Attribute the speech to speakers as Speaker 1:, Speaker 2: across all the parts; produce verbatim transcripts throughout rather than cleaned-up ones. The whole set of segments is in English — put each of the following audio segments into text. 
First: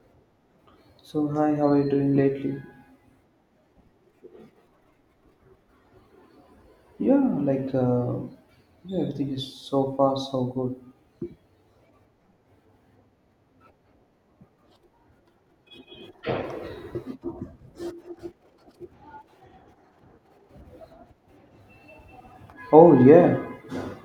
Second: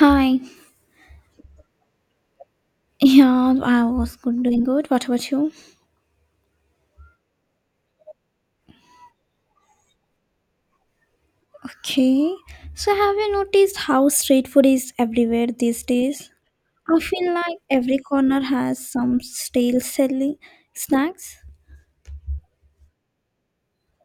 Speaker 1: Hi.
Speaker 2: So hi, how are you doing lately?
Speaker 1: Yeah, I was good, doing good. What about you?
Speaker 2: Yeah, like uh, yeah, everything is so far so good.
Speaker 1: Okay. So, have you noticed how street food is everywhere these days? I feel like every corner has some stale selling snacks.
Speaker 2: Oh yeah,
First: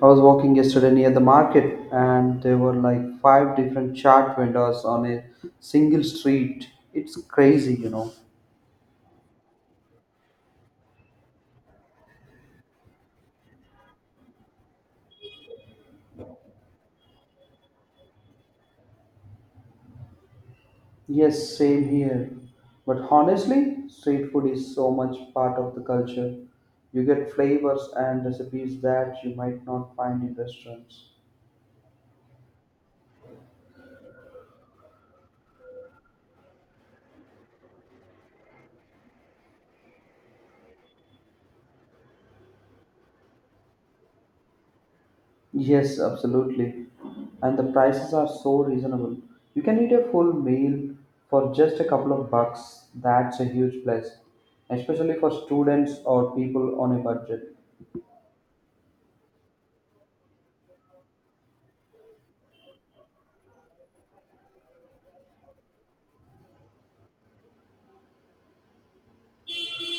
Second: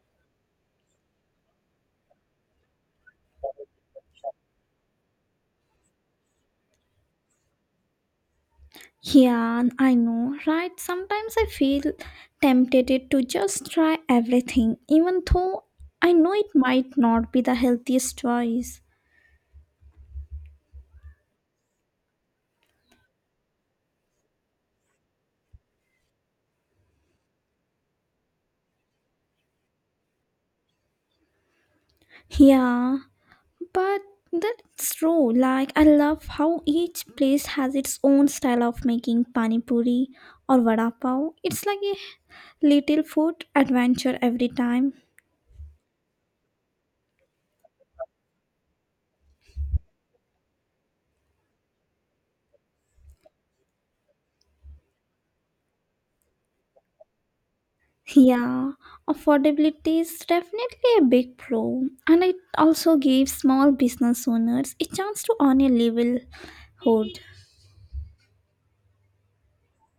Speaker 2: I was walking yesterday near the market, and there were like five different chart vendors on a single street. It's crazy, you know.
Speaker 1: Yeah, I know, right? Sometimes I feel tempted to just try everything, even though I know it might not be the healthiest choice.
Speaker 2: Yes, same here. But honestly, street food is so much part of the culture. You get flavors and recipes that you might not find in restaurants.
Speaker 1: Yeah, but that's true. Like I love how each place has its own style of making pani puri or vada pav. It's like a little food adventure every time.
Speaker 2: Yes, absolutely. And the prices are so reasonable. You can eat a full meal for just a couple of bucks. That's a huge plus, especially for students or people on a budget.
Speaker 1: Yeah, affordability is definitely a big pro, and it also gives small business owners a chance to earn a livelihood.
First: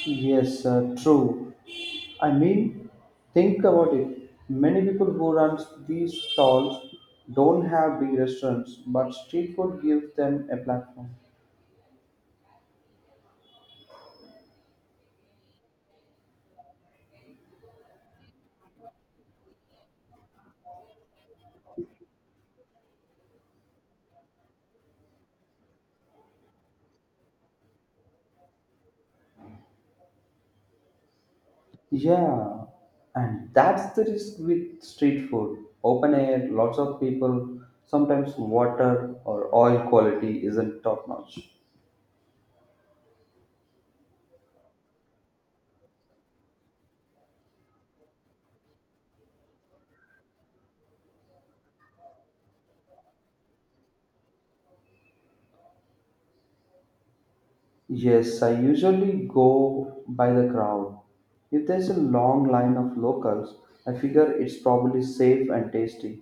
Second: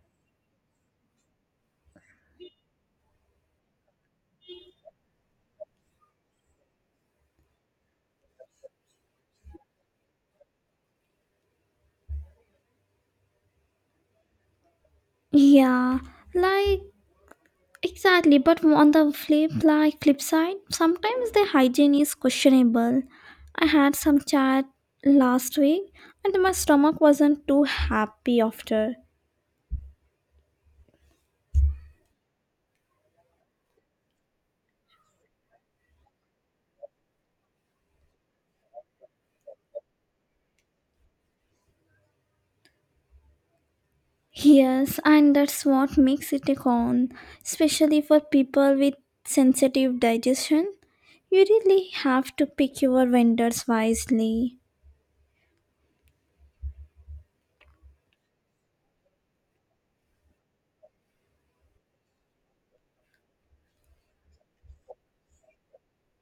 Speaker 2: Yes, uh, true. I mean, think about it. Many people who run these stalls don't have big restaurants, but street food gives them a platform.
Speaker 1: Yeah, like exactly, but on the flip like flip side, sometimes the hygiene is questionable. I had some chat last week and my stomach wasn't too happy after.
Speaker 2: Yeah, and that's the risk with street food. Open air, lots of people, sometimes water or oil quality isn't top notch.
Speaker 1: Yes, and that's what makes it a con, especially for people with sensitive digestion. You really have to pick your vendors wisely.
Speaker 2: Yes, I usually go by the crowd. If there's a long line of locals, I figure it's probably safe and tasty.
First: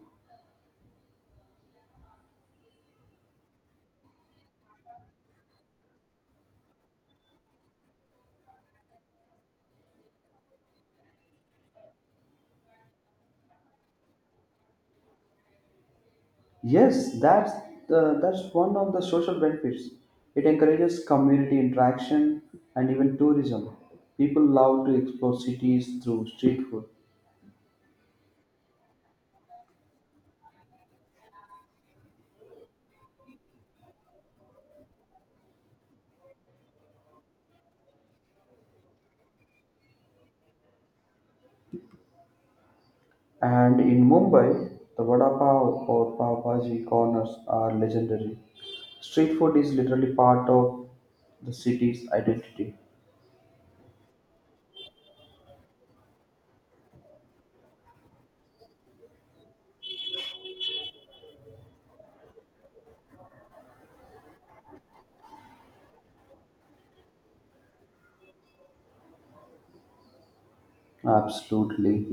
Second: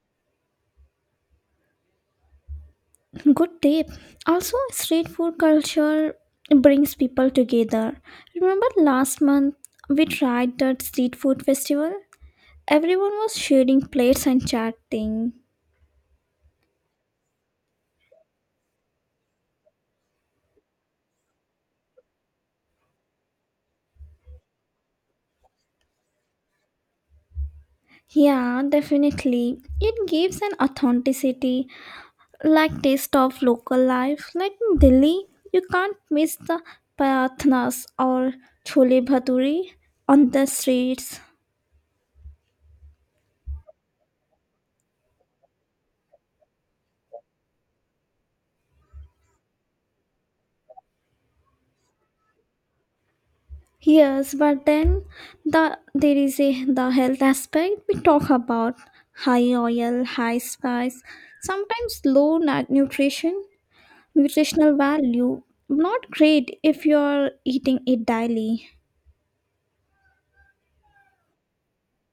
Speaker 1: Good tip. Also, street food culture brings people together. Remember last month we tried that street food festival? Everyone was sharing plates and chatting.
Speaker 2: Yes, that's the, that's one of the social benefits. It encourages community interaction and even tourism. People love to explore cities through street food.
Speaker 1: Yeah, definitely. It gives an authenticity, like taste of local life. Like in Delhi, you can't miss the parathnas or chole bhature on the streets.
Speaker 2: And in Mumbai, the vada pav or pav bhaji corners are legendary. Street food is literally part of the city's identity.
Speaker 1: Yes, but then the there is a the health aspect we talk about, high oil, high spice, sometimes low nu- nutrition, nutritional value. Not great if you're eating it daily.
Speaker 2: Absolutely.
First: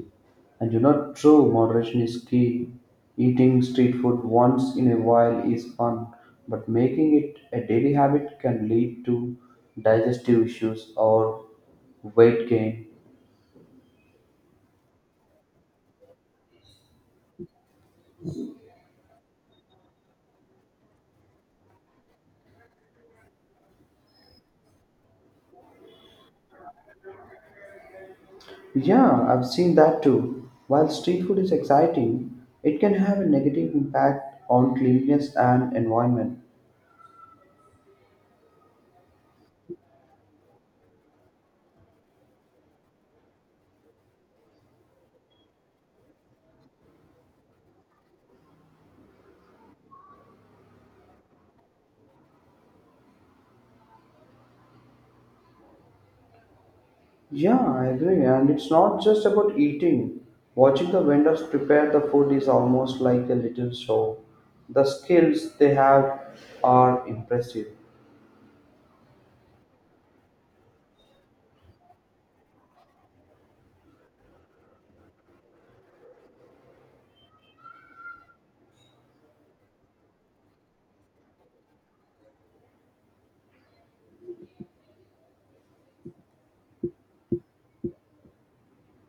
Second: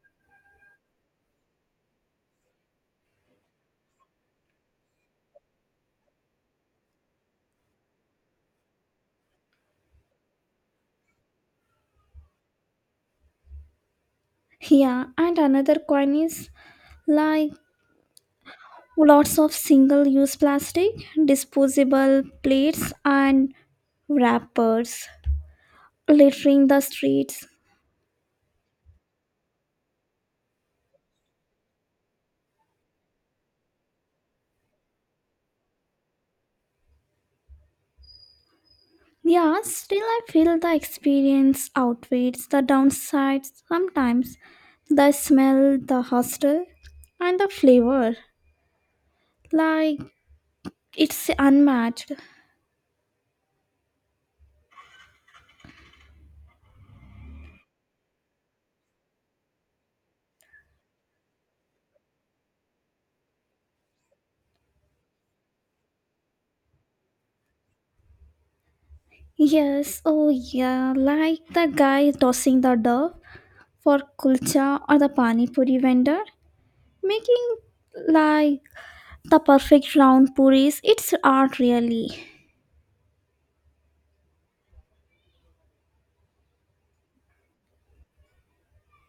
Speaker 2: And you know, true moderation is key. Eating street food once in a while is fun, but making it a daily habit can lead to digestive issues or weight gain.
Speaker 1: Yeah, and another coin is like lots of single-use plastic, disposable plates, and wrappers littering the streets.
Speaker 2: Yeah, I've seen that too. While street food is exciting, it can have a negative impact on cleanliness and environment.
Speaker 1: Yeah, still I feel the experience outweighs the downsides sometimes. The smell, the hostel, and the flavor. Like, it's unmatched.
Speaker 2: Yeah, I agree. And it's not just about eating. Watching the vendors prepare the food is almost like a little show. The skills they have are impressive.
Speaker 1: Yes, oh yeah, like the guy tossing the dough for kulcha or the pani puri vendor, making like the perfect round puris. It's art, really.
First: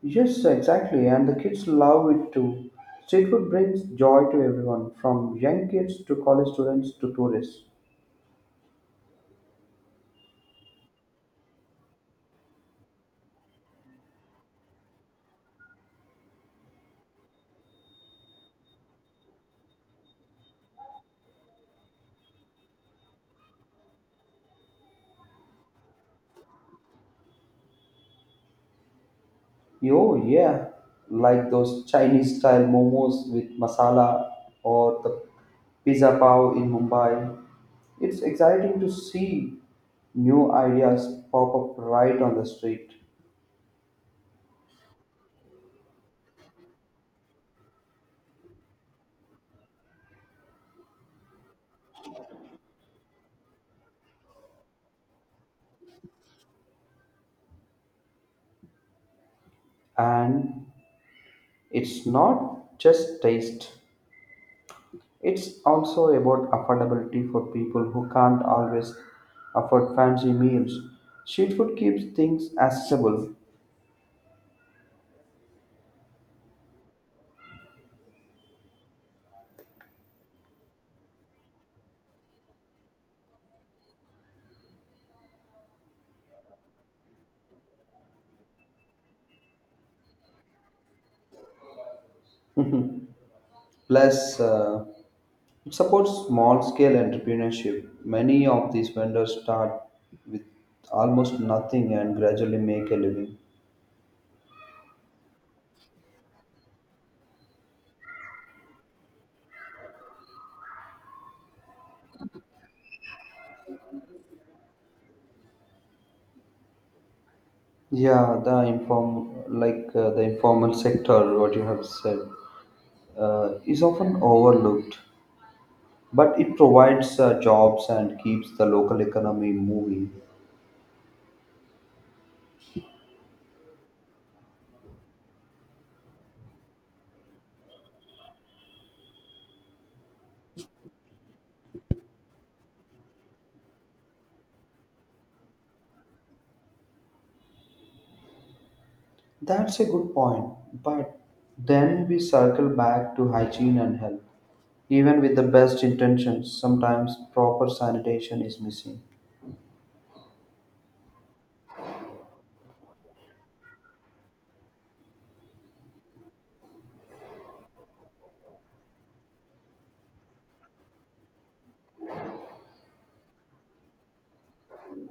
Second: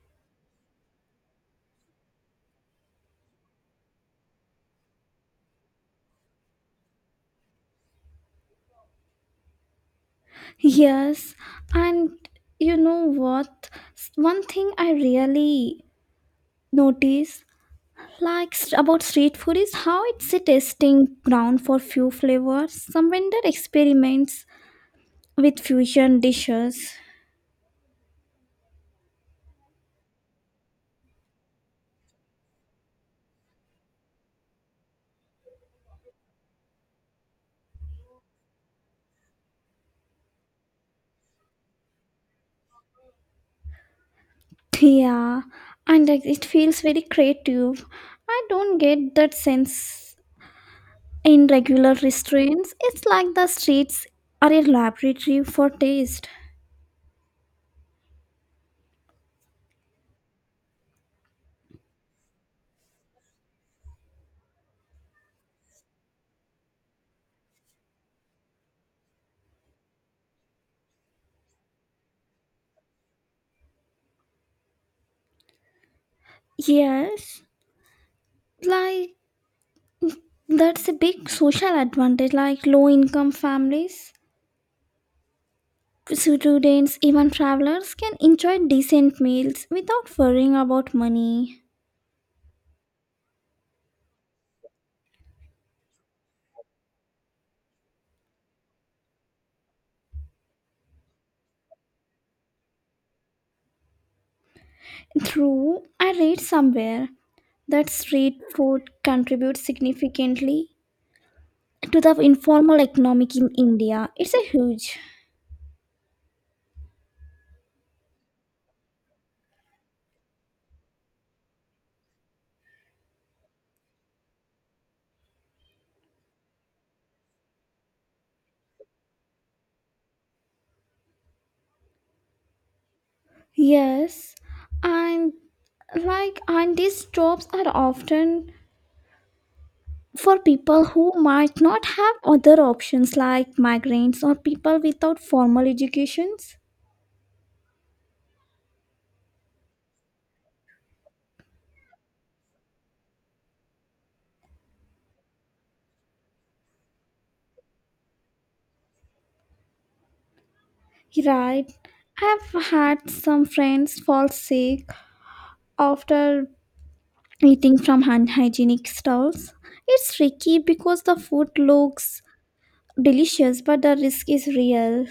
Speaker 2: Yes, exactly. And the kids love it too. Street food brings joy to everyone, from young kids to college students to tourists.
Speaker 1: Yes, and you know what? One thing I really notice, like, s- about street food is how it's a testing ground for few flavors, some vendor experiments with fusion dishes.
Speaker 2: Oh yeah, like those Chinese style momos with masala or the pizza pav in Mumbai. It's exciting to see new ideas pop up right on the street.
Speaker 1: Yeah, and, like, it feels very creative. I don't get that sense in regular restaurants. It's like the streets are a laboratory for taste.
Speaker 2: And it's not just taste, it's also about affordability for people who can't always afford fancy meals. Street food keeps things accessible.
Speaker 1: Yes, like that's a big social advantage, like low income families, students, even travelers can enjoy decent meals without worrying about money.
Speaker 2: Plus, uh, It supports small scale entrepreneurship. Many of these vendors start with almost nothing and gradually make a living.
Speaker 1: True, I read somewhere that street food contributes significantly to the informal economic in India. It's a huge.
Speaker 2: Yeah, the inform like uh, the informal sector, what you have said, uh, is often overlooked, but it provides uh, jobs and keeps the local economy moving.
Speaker 1: Yes, and like and these jobs are often for people who might not have other options, like migrants or people without formal educations.
Speaker 2: That's a good point, but then we circle back to hygiene and health. Even with the best intentions, sometimes proper sanitation is missing.
Speaker 1: Right. I've had some friends fall sick after eating from unhygienic stalls. It's tricky because the food looks delicious, but the risk is real.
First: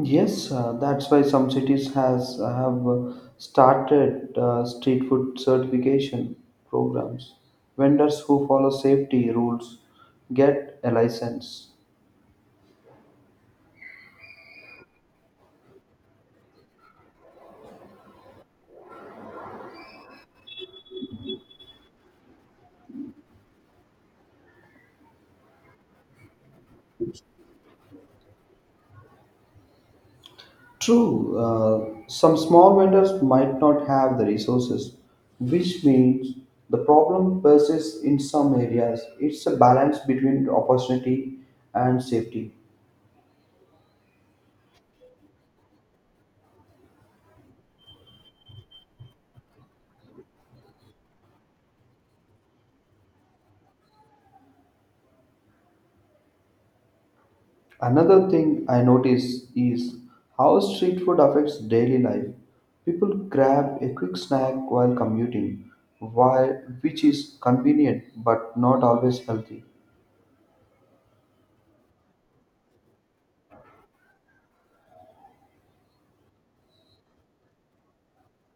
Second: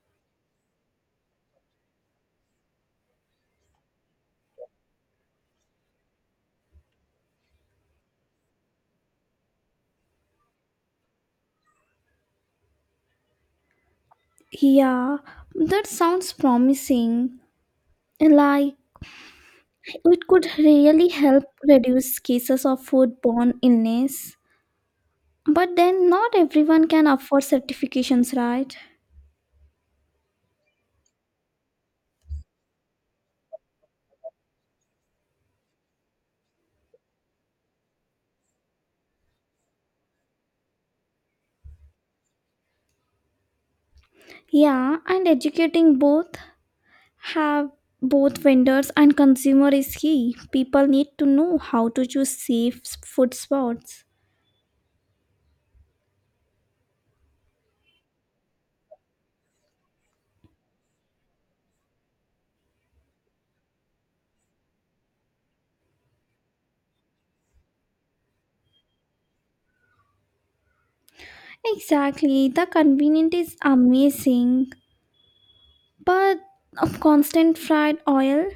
Speaker 2: Yes, uh, that's why some cities has have uh, started uh, street food certification programs. Vendors who follow safety rules get a license.
Speaker 1: Yeah, that sounds promising. Like, it could really help reduce cases of foodborne illness. But then, not everyone can afford certifications, right?
Speaker 2: True, uh, some small vendors might not have the resources, which means the problem persists in some areas. It's a balance between opportunity and safety.
Speaker 1: Yeah, and educating both have both vendors and consumer is key. People need to know how to choose safe food spots.
Speaker 2: Another thing I notice is how street food affects daily life. People grab a quick snack while commuting, while, which is convenient but not always healthy.
Speaker 1: Exactly, the convenience is amazing, but of constant fried oil,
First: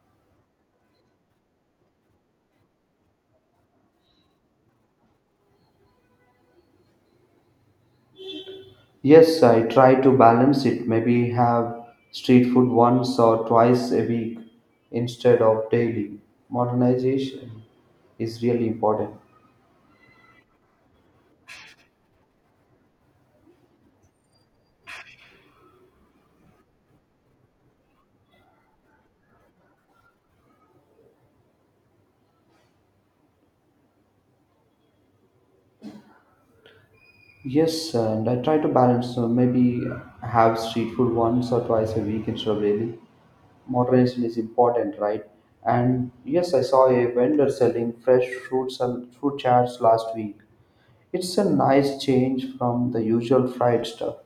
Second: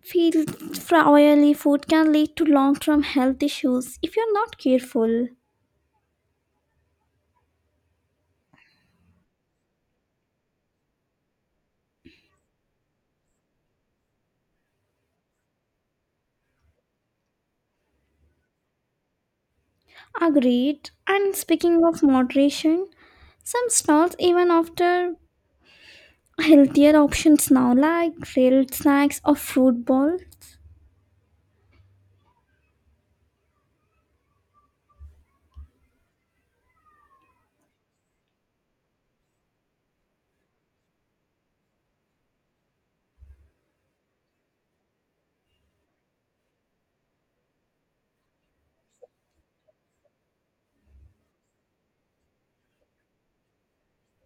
Speaker 1: field fry oily food can lead to long-term health issues if you're not careful.
Speaker 2: Yes, I try to balance it. Maybe have street food once or twice a week instead of daily. Modernization is really important.
Speaker 1: Agreed. And speaking of moderation, some stalls even offer healthier options now, like grilled snacks or fruit bowl.
Speaker 2: Yes, and I try to balance. So maybe have street food once or twice a week instead of daily. Moderation is important, right? And yes, I saw a vendor selling fresh fruits and fruit charts last week. It's a nice change from the usual fried stuff.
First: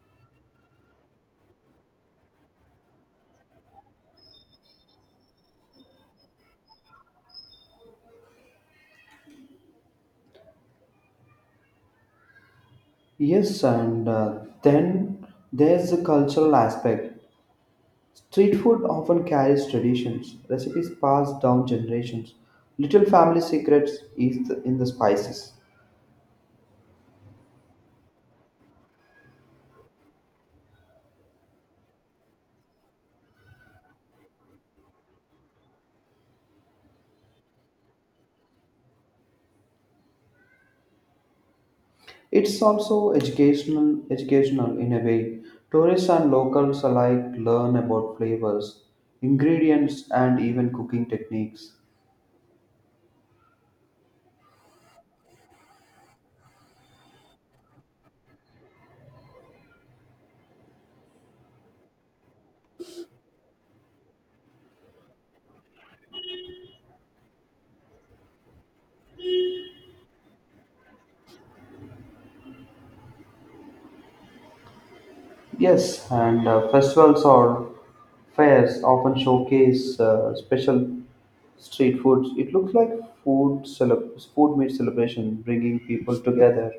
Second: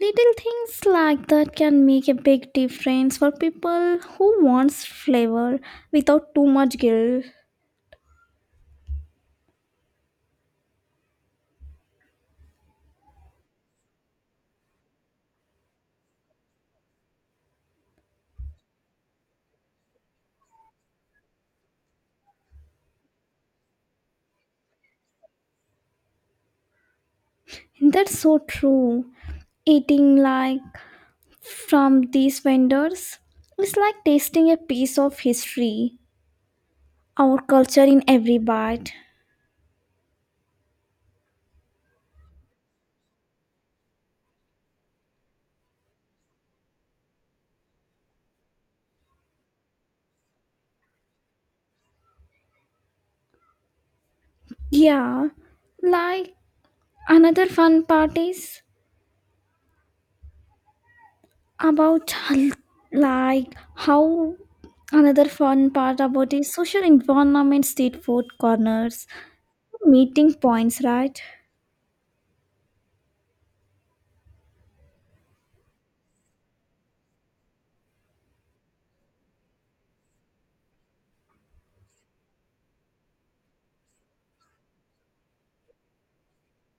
Speaker 1: Little things like that can make a big difference for people who wants flavor without too much guilt.
Speaker 2: Yes and uh, then there's the cultural aspect. Street food often carries traditions, recipes passed down generations, little family secrets is the, in the spices.
Speaker 1: That's so true. Eating, like, from these vendors is like tasting a piece of history, our culture in every bite.
Speaker 2: It's also educational educational in a way. Tourists and locals alike learn about flavors, ingredients and even cooking techniques.
Speaker 1: Yeah, like another fun part is about like how another fun part about is social environment, street food corners meeting points, right?
Speaker 2: Yes, and uh, festivals or fairs often showcase uh, special street foods. It looks like food cele food meet celebration, bringing people together.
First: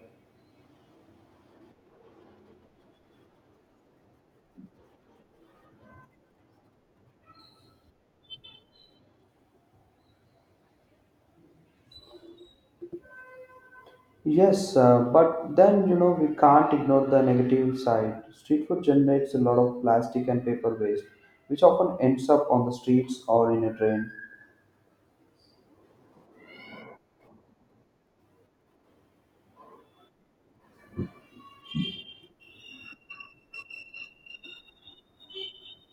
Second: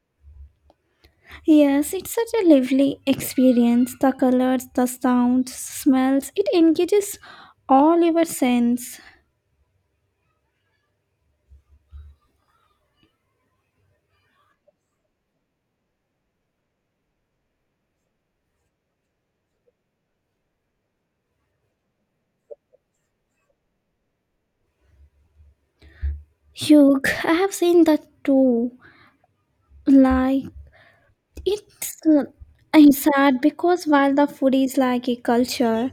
Speaker 1: Yes, it's such a lively experience. The colors, the sounds, smells, it engages all your sense.
Speaker 2: Yes, uh, but then you know we can't ignore the negative side. Street food generates a lot of plastic and paper waste, which often ends up on the streets or in a drain.
Speaker 1: Hugh, I have seen that too. Like, it's uh, it's sad because while the food is like a culture,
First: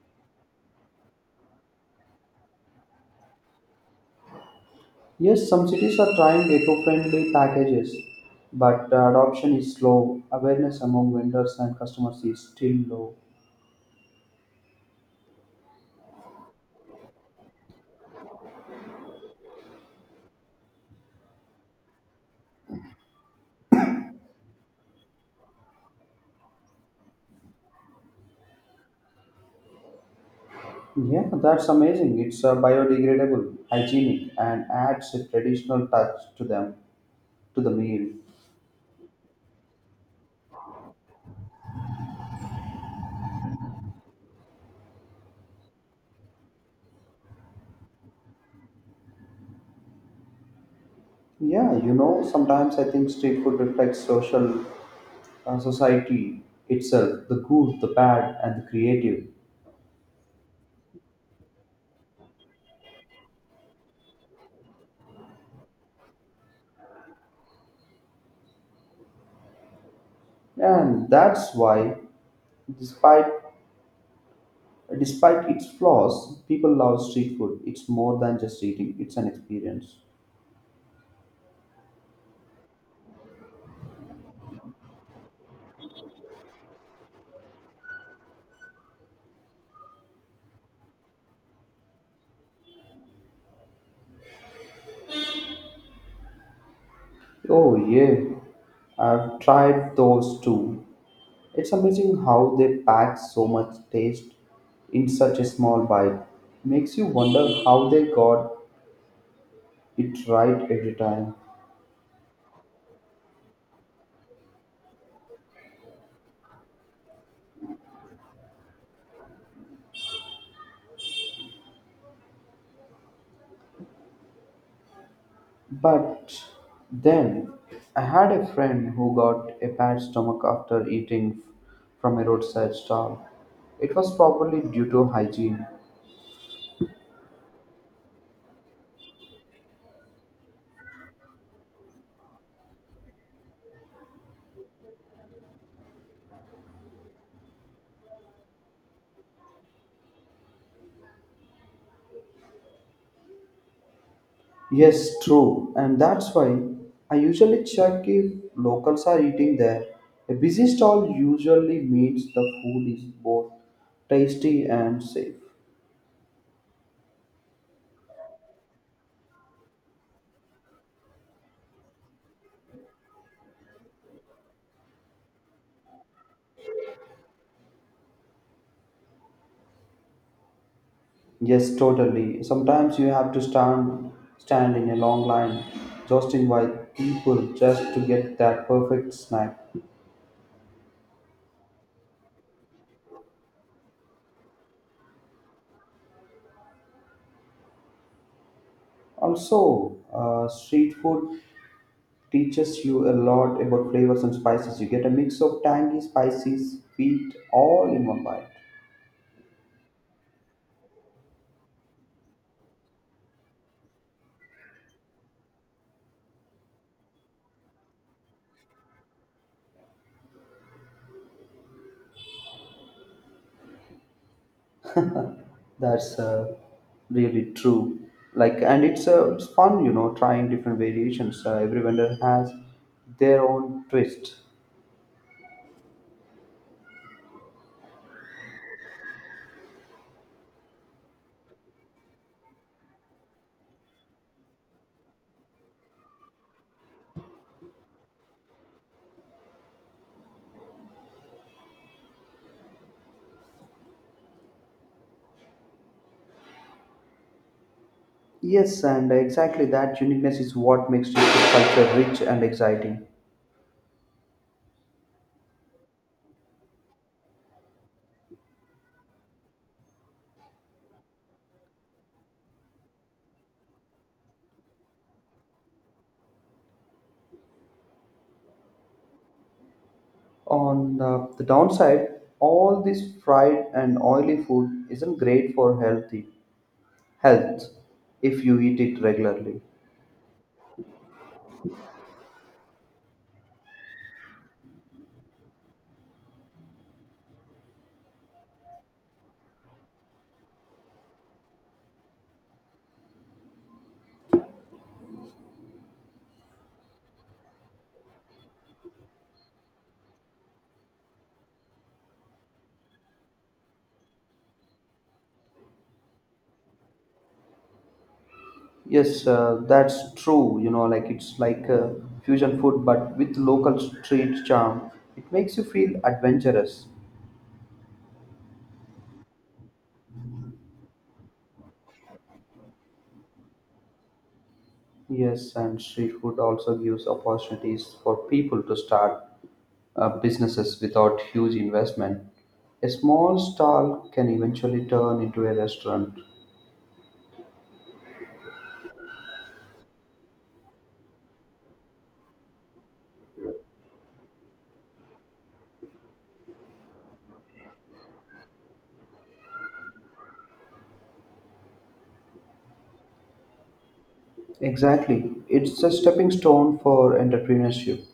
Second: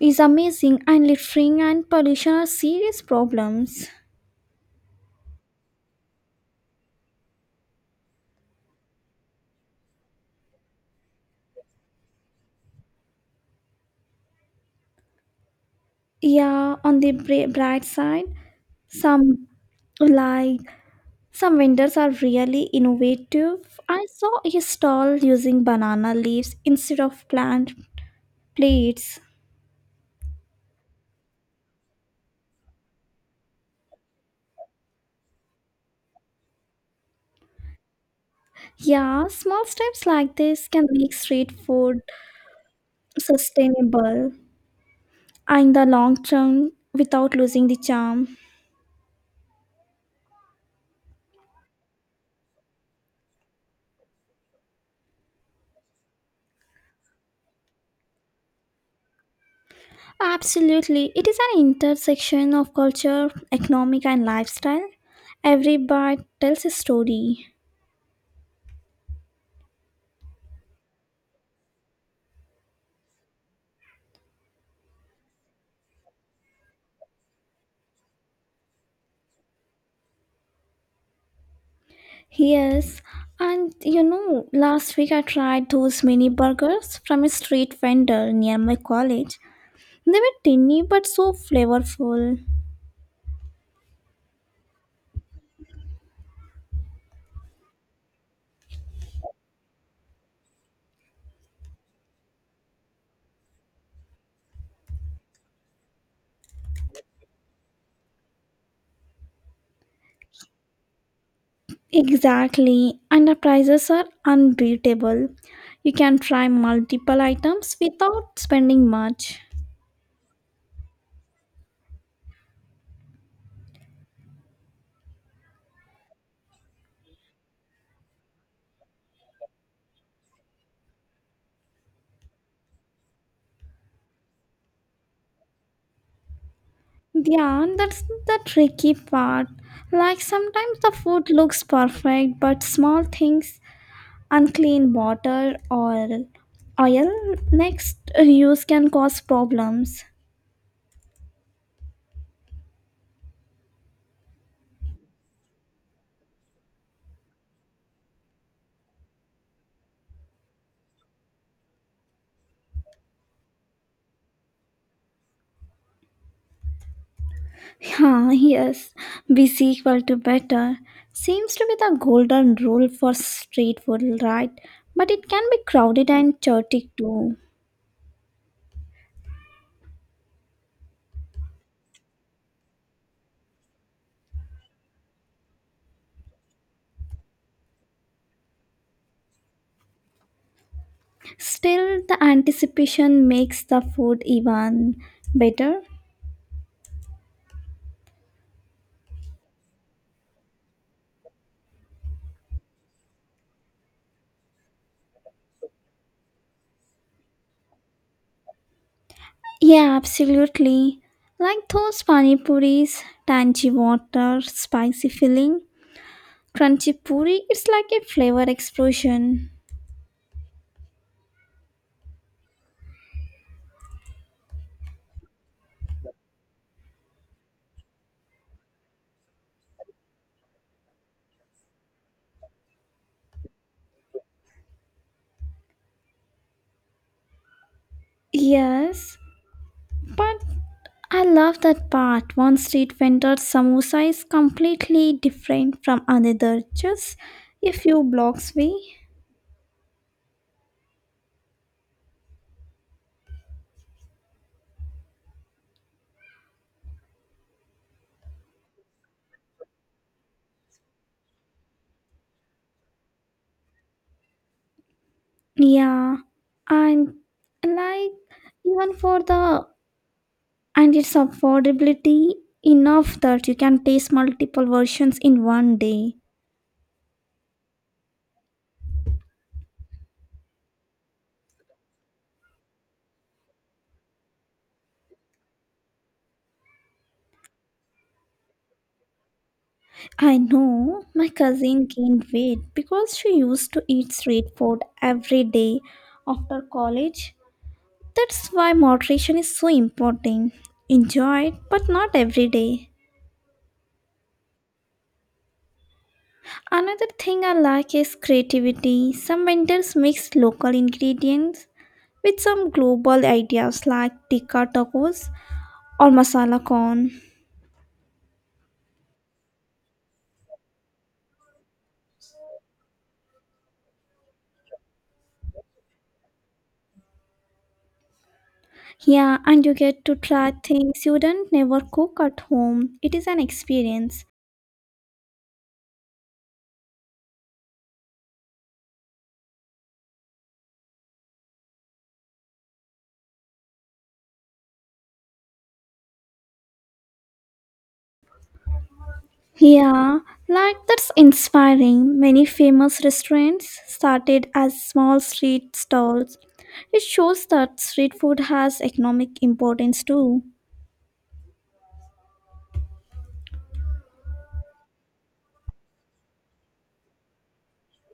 Speaker 1: is amazing, and littering and pollution are serious problems.
Speaker 2: Yes, some cities are trying eco-friendly packages, but uh, adoption is slow. Awareness among vendors and customers is still low.
Speaker 1: Yeah, on the bri- bright side, some like Some vendors are really innovative. I saw a stall using banana leaves instead of plant plates.
Speaker 2: Yeah, that's amazing. It's uh, biodegradable, hygienic, and adds a traditional touch to them to the meal.
Speaker 1: Yeah, small steps like this can make street food sustainable in the long term without losing the charm.
Speaker 2: Yeah, you know, sometimes I think street food reflects social uh, society itself, the good, the bad, and the creative.
Speaker 1: Absolutely, it is an intersection of culture, economic, and lifestyle. Every bite tells a story.
Speaker 2: And that's why, despite despite its flaws, people love street food. It's more than just eating, it's an experience.
Speaker 1: Yes, and you know, last week I tried those mini burgers from a street vendor near my college. They were tiny but so flavorful.
Speaker 2: Oh yeah, I've tried those too. It's amazing how they pack so much taste in such a small bite. Makes you wonder how they got it right every time.
Speaker 1: Exactly, and the prices are unbeatable. You can try multiple items without spending much.
Speaker 2: But then I had a friend who got a bad stomach after eating from a roadside stall. It was probably due to hygiene.
Speaker 1: Yeah, that's the tricky part. Like, sometimes the food looks perfect, but small things, unclean water or oil next use, can cause problems.
Speaker 2: Yes, true, and that's why I usually check if locals are eating there. A busy stall usually means the food is both tasty and safe.
Speaker 1: Yeah, yes, busy equal to better seems to be the golden rule for street food, right? But it can be crowded and chaotic too.
Speaker 2: Yes, totally. Sometimes you have to stand stand in a long line, jostling by people just to get that perfect snack.
Speaker 1: Still the anticipation makes the food even better.
Speaker 2: Also, uh, street food teaches you a lot about flavors and spices. You get a mix of tangy, spicy, sweet, all in one bite.
Speaker 1: Yeah, absolutely. Like those pani puris, tangy water, spicy filling. Crunchy puri, it's like a flavor explosion.
Speaker 2: That's uh, really true. Like, and it's uh, It's fun, you know, trying different variations. Uh, every vendor has their own twist.
Speaker 1: Yes, but I love that part. One street vendor's samosa is completely different from another, just a few blocks away.
Speaker 2: Yes, and exactly that uniqueness is what makes street food culture rich and exciting.
Speaker 1: Yeah, and, like, even for the, and its affordability enough that you can taste multiple versions in one day.
Speaker 2: On uh, the downside, all this fried and oily food isn't great for healthy health if you eat it regularly.
Speaker 1: I know my cousin gained weight because she used to eat street food every day after college. That's why moderation is so important. Enjoy it, but not every day. Another thing I like is creativity. Some vendors mix local ingredients with some global ideas like tikka tacos or masala corn.
Speaker 2: Yes, uh, that's true. You know, like it's like uh, fusion food, but with local street charm. It makes you feel adventurous.
Speaker 1: Yeah, and you get to try things you don't never cook at home. It is an experience.
Speaker 2: Yes, and street food also gives opportunities for people to start uh, businesses without huge investment. A small stall can eventually turn into a restaurant.
Speaker 1: Yeah, like that's inspiring. Many famous restaurants started as small street stalls. It shows that street food has economic importance too.
Speaker 2: Exactly. It's a stepping stone for entrepreneurship.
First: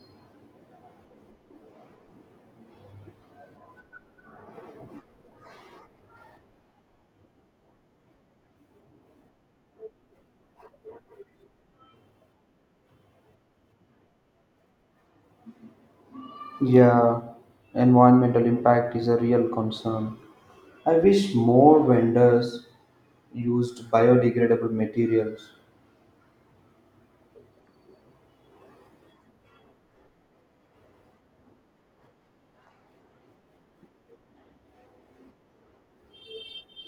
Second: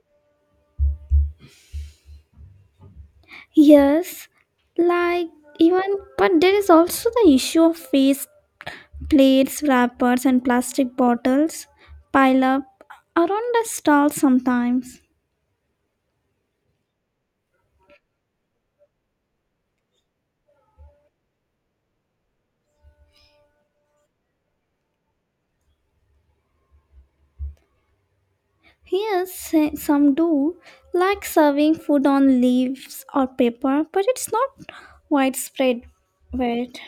Speaker 1: Yes, like even, but there is also the issue of waste, plates, wrappers, and plastic bottles pile up around the stall sometimes.
Speaker 2: Yeah, environmental impact is a real concern. I wish more vendors used biodegradable materials.
Speaker 1: Yes, s- some do, like serving food on leaves or paper, but it's not widespread. Wait.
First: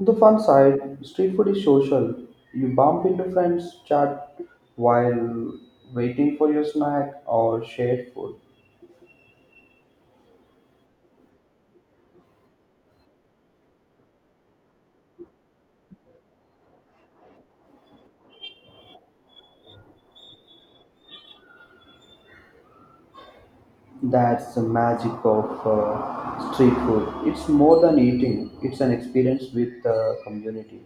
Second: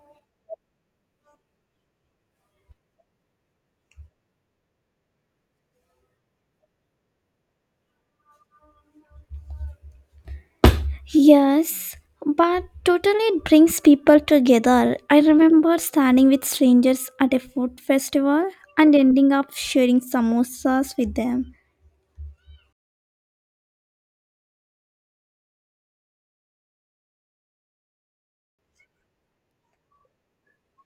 Speaker 2: The fun side, street food is social. You bump into friends, chat while waiting for your snack or shared food.
Speaker 1: Yes, but totally it brings people together. I remember standing with strangers at a food festival and ending up sharing samosas with them.
Speaker 2: That's the magic of uh, street food. It's more than eating, it's an experience with the community.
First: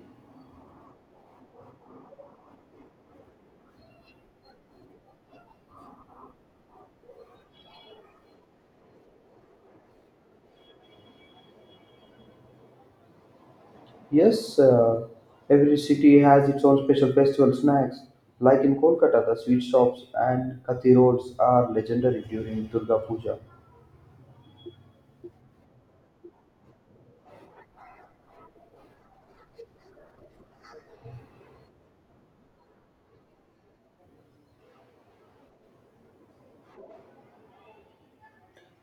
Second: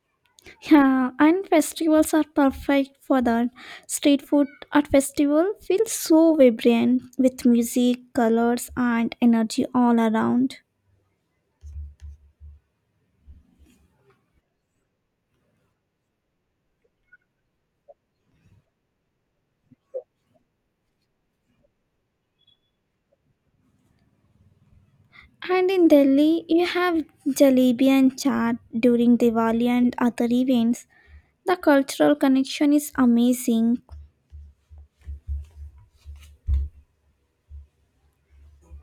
Speaker 1: Yeah, and festivals are perfect for that. Street food at festival feels so vibrant with music, colors, and energy all around.
Speaker 2: Yes, uh, every city has its own special festival snacks. Like in Kolkata, the sweet shops and kathi rolls are legendary during Durga Puja.
Speaker 1: And in Delhi, you have jalebi and chaat during Diwali and other events. The cultural connection is amazing.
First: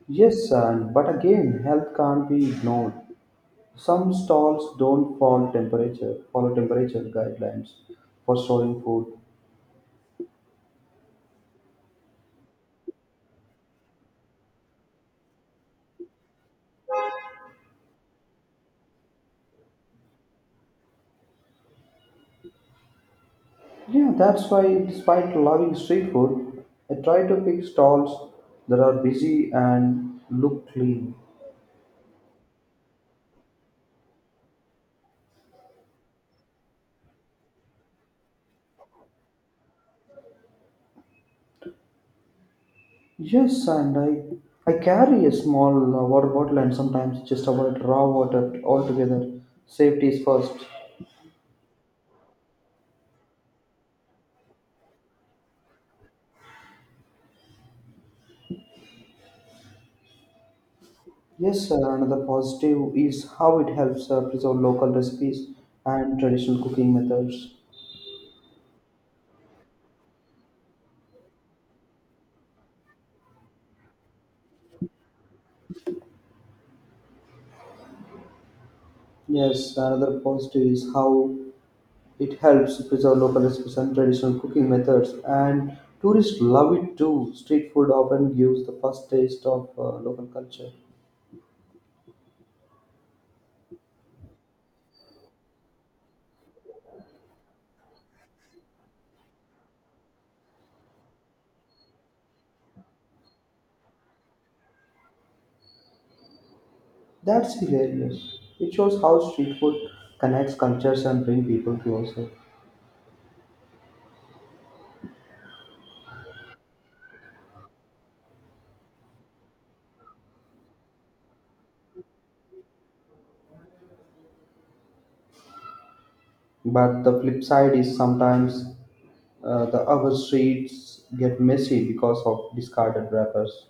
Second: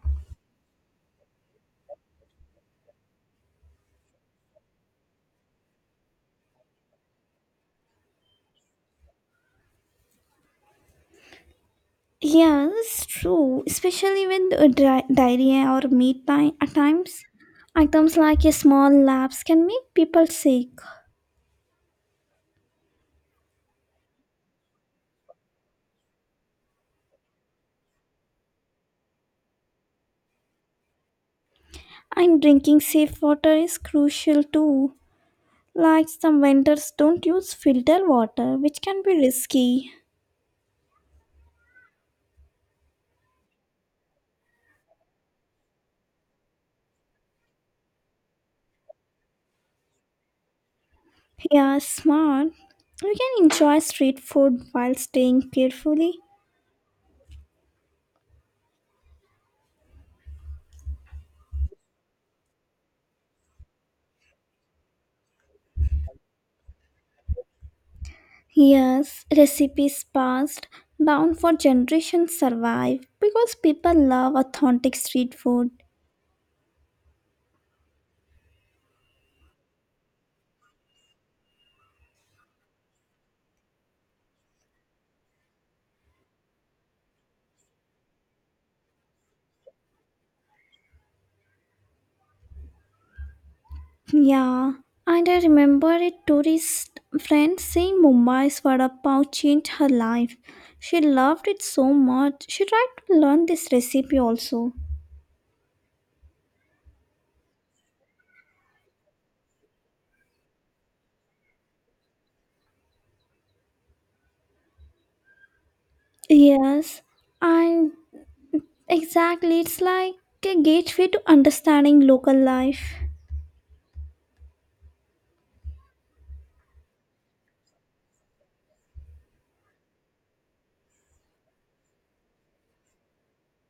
Speaker 2: Yes, and but again, health can't be ignored. Some stalls don't follow temperature, follow temperature guidelines for storing food.
Speaker 1: Yes, true. Especially with uh, dri- dairy or meat ti- at times. Items like a small lapse can make people sick.
Speaker 2: Yeah, that's why, despite loving street food, I try to pick stalls that are busy and look clean.
Speaker 1: And drinking safe water is crucial too. Like some vendors don't use filter water, which can be risky.
Speaker 2: Yes, and I, I carry a small uh, water bottle and sometimes just avoid raw water altogether. Safety is first.
Speaker 1: Yeah, smart. You can enjoy street food while staying carefully.
Speaker 2: Yes, uh, another positive is how it helps uh, preserve local recipes and traditional cooking methods.
Speaker 1: Yes, recipes passed down for generations survive because people love authentic street food.
Speaker 2: Yes, another positive is how it helps preserve local recipes and traditional cooking methods. And tourists love it too. Street food often gives the first taste of uh, local culture.
Speaker 1: Yeah, and I remember a tourist friend saying Mumbai's vada pav changed her life. She loved it so much. She tried to learn this recipe also.
Speaker 2: That's hilarious. It shows how street food connects cultures and brings people closer.
Speaker 1: Yes, and exactly, it's like a gateway to understanding local life.
Speaker 2: But the flip side is sometimes uh, the urban streets get messy because of discarded wrappers.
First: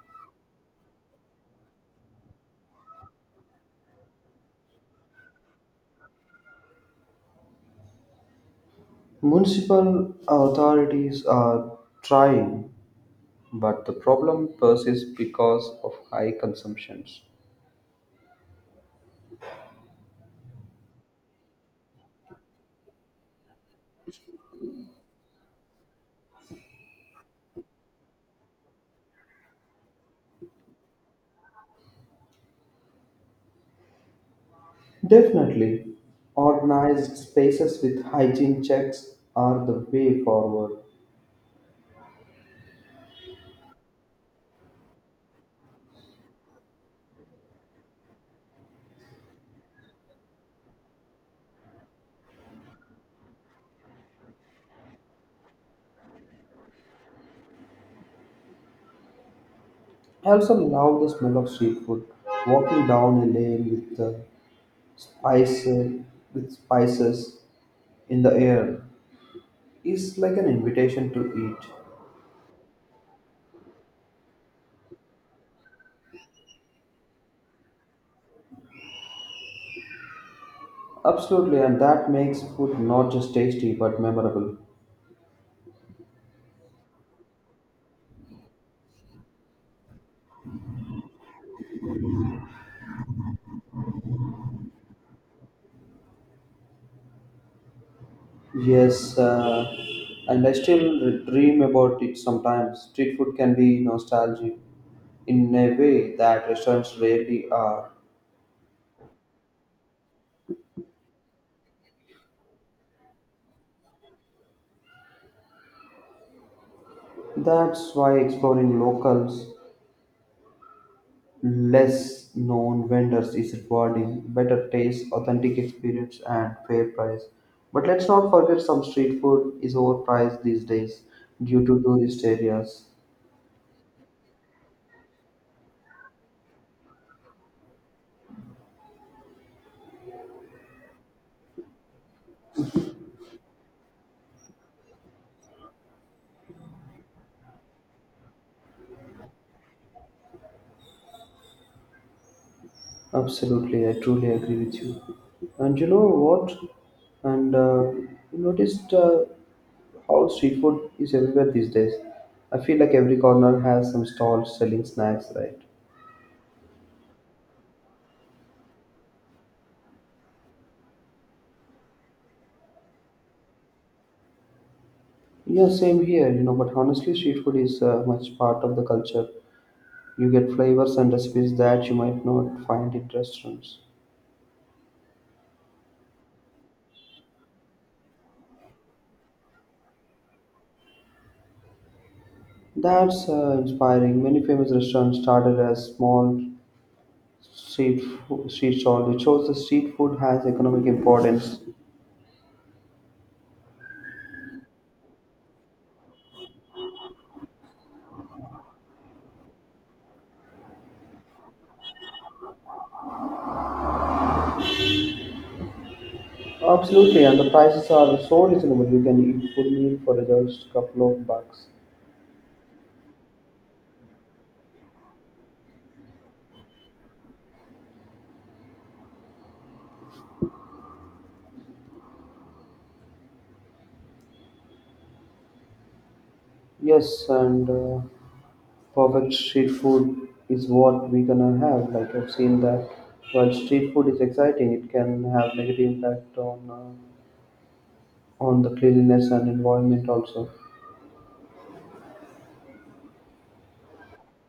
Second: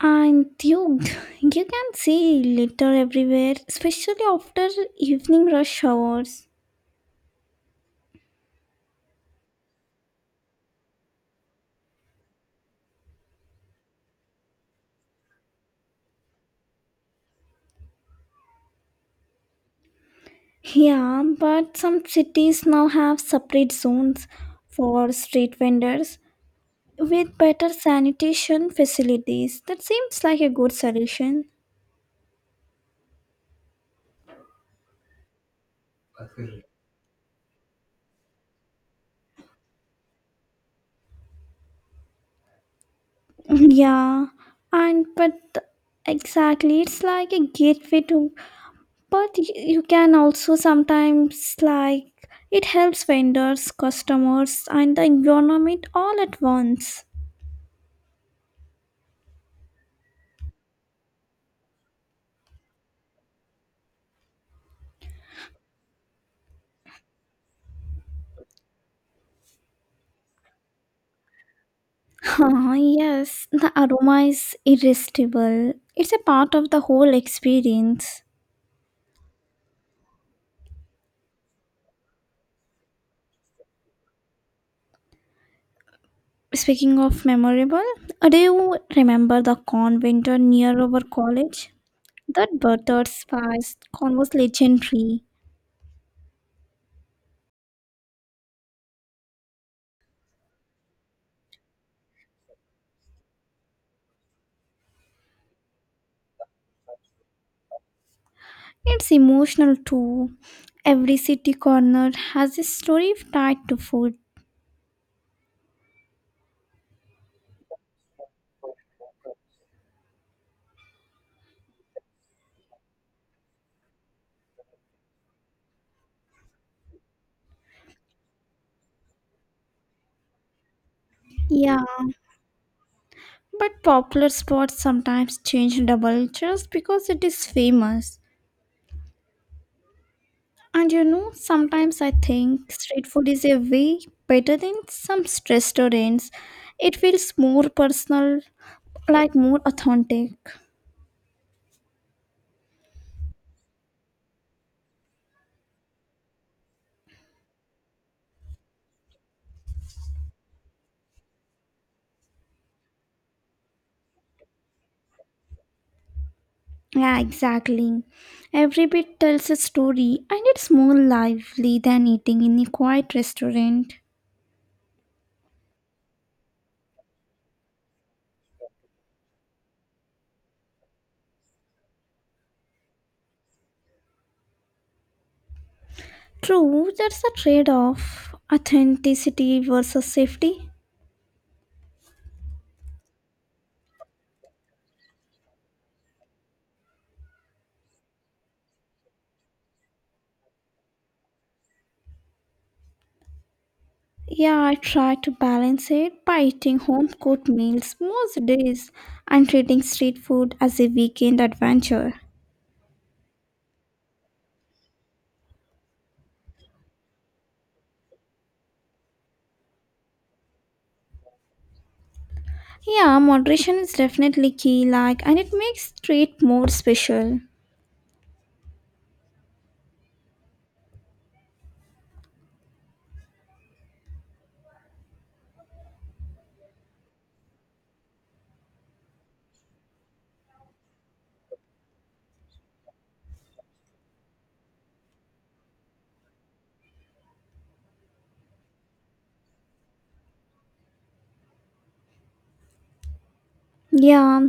Speaker 1: And you, you can see litter everywhere, especially after evening rush hours.
Speaker 2: Municipal authorities are trying, but the problem persists because of high consumptions.
Speaker 1: Yeah, but some cities now have separate zones for street vendors with better sanitation facilities. That seems like a good solution.
Speaker 2: Definitely, organized spaces with hygiene checks are the way forward.
Speaker 1: Yeah, and but exactly, it's like a gateway to, but y- you can also sometimes, like, it helps vendors, customers, and the environment all at once.
Speaker 2: I also love the smell of street food. Walking down a lane with the spice, with spices in the air is like an invitation to eat.
Speaker 1: Ah, yes, the aroma is irresistible. It's a part of the whole experience.
Speaker 2: Absolutely, and that makes food not just tasty but memorable.
Speaker 1: Speaking of memorable, uh, do you remember the corn winter near our college? That buttered spice corn was legendary.
Speaker 2: Yes, uh, and I still re- dream about it sometimes. Street food can be nostalgic in a way that restaurants rarely are.
Speaker 1: It's emotional too. Every city corner has a story tied to food.
Speaker 2: That's why exploring locals less known vendors is rewarding: better taste, authentic experience, and fair price. But let's not forget some street food is overpriced these days due
Speaker 1: Yeah,
Speaker 2: to tourist areas.
Speaker 1: but popular spots sometimes change double just because it is famous. And you know, sometimes I think street food is a way better than some restaurants. It feels more personal, like more authentic.
Speaker 2: Absolutely, I truly agree with you. And you know what? And uh, You noticed uh, how street food is everywhere these days. I feel like every corner has some stalls selling snacks, right?
Speaker 1: Yeah, exactly. Every bit tells a story and it's more lively than eating in a quiet restaurant.
Speaker 2: Yeah, same here, you know, but honestly, street food is uh, much part of the culture. You get flavors and recipes that you might not find in restaurants.
Speaker 1: True, that's a trade off authenticity versus safety.
Speaker 2: That's uh, inspiring. Many famous restaurants started as small street fo- street stalls. It shows the street food has economic importance.
Speaker 1: Yeah, I try to balance it by eating home cooked meals most days and treating street food as a weekend adventure.
Speaker 2: Absolutely, and the prices are so reasonable. You can eat full meal for just a couple of bucks.
Speaker 1: Yeah, moderation is definitely key, like, and it makes street more special.
Speaker 2: Yes, and uh, perfect street food is what we gonna have. Like I've seen that. While street food is exciting, it can have negative impact on uh, on the cleanliness and environment also.
Speaker 1: Yeah,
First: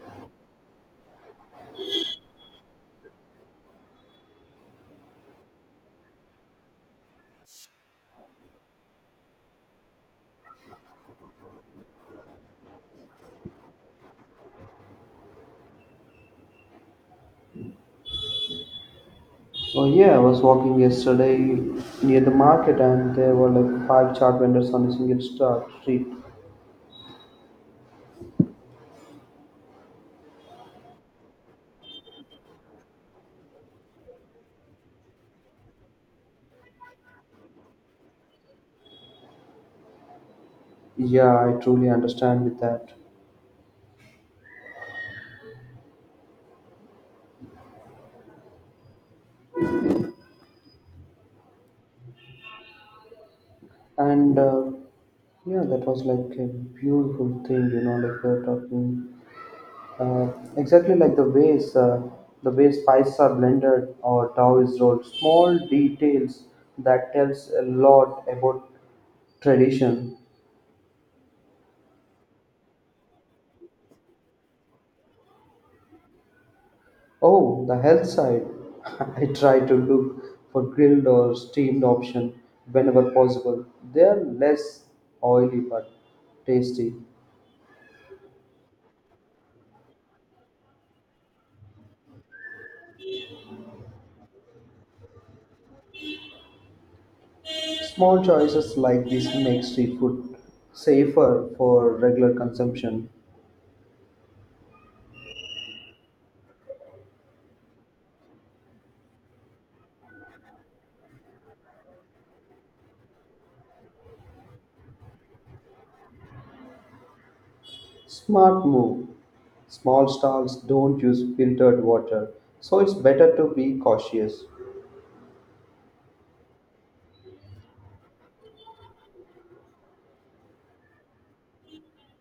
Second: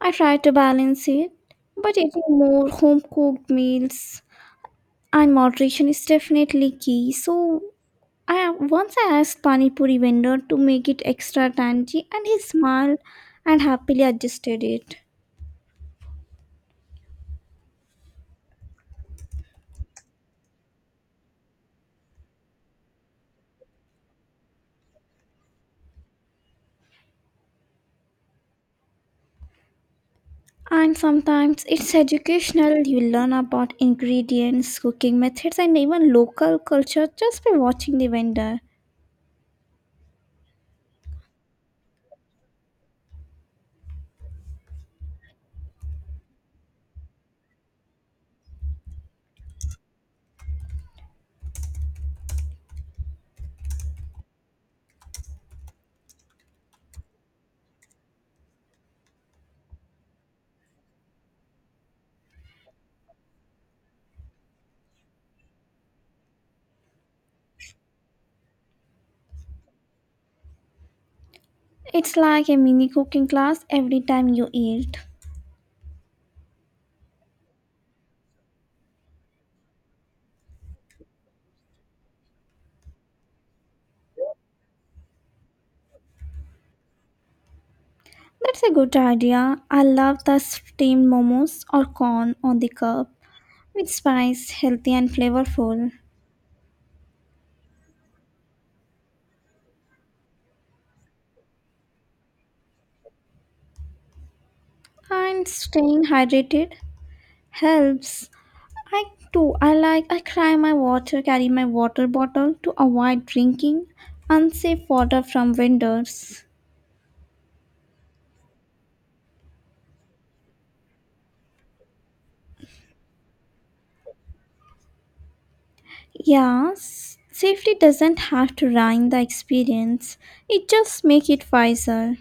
Speaker 1: I try to balance it, but eating more home cooked meals and moderation is definitely key. So, I once I asked Pani Puri vendor to make it extra tangy, and he smiled and happily adjusted it.
Speaker 2: Oh yeah, I was walking yesterday near the market and there were like five chart vendors on a single star street.
Speaker 1: And sometimes it's educational. You learn about ingredients, cooking methods, and even local culture just by watching the vendor.
Speaker 2: Yeah, I truly understand with that. And uh, Yeah, that was like a beautiful thing, you know, like we're talking uh, exactly like the ways uh, the way spices are blended or dough is rolled. Small details that tells a lot about tradition.
Speaker 1: It's like a mini cooking class every time you eat.
Speaker 2: Oh, the health side. I try to look for grilled or steamed option whenever possible. They are less oily but tasty.
Speaker 1: That's a good idea. I love the steamed momos or corn on the cob with spice, healthy and flavorful.
Speaker 2: Small choices like this make street food safer for regular consumption.
Speaker 1: And staying hydrated helps. I too, I like, I carry my water, carry my water bottle to avoid drinking unsafe water from vendors.
Speaker 2: Smart move. Small stalls don't use filtered water, so it's better to be cautious.
Speaker 1: Yeah, s- safety doesn't have to ruin the experience. It just make it wiser.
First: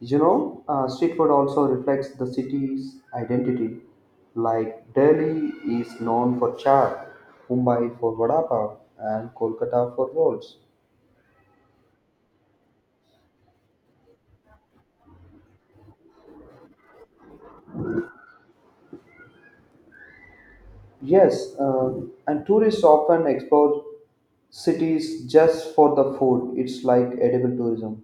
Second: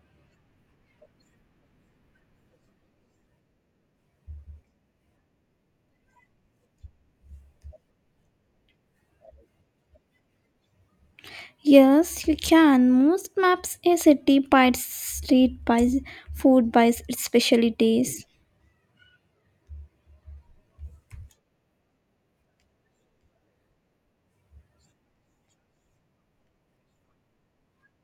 Speaker 2: You know, uh, street food also reflects the city's identity. Like Delhi is known for chaat, Mumbai for vada pav, and Kolkata for rolls.
Speaker 1: Yes, you can. Most maps a city by its street by s- food by s- its specialties.
Speaker 2: Yes, uh, and tourists often explore cities just for the food. It's like edible tourism.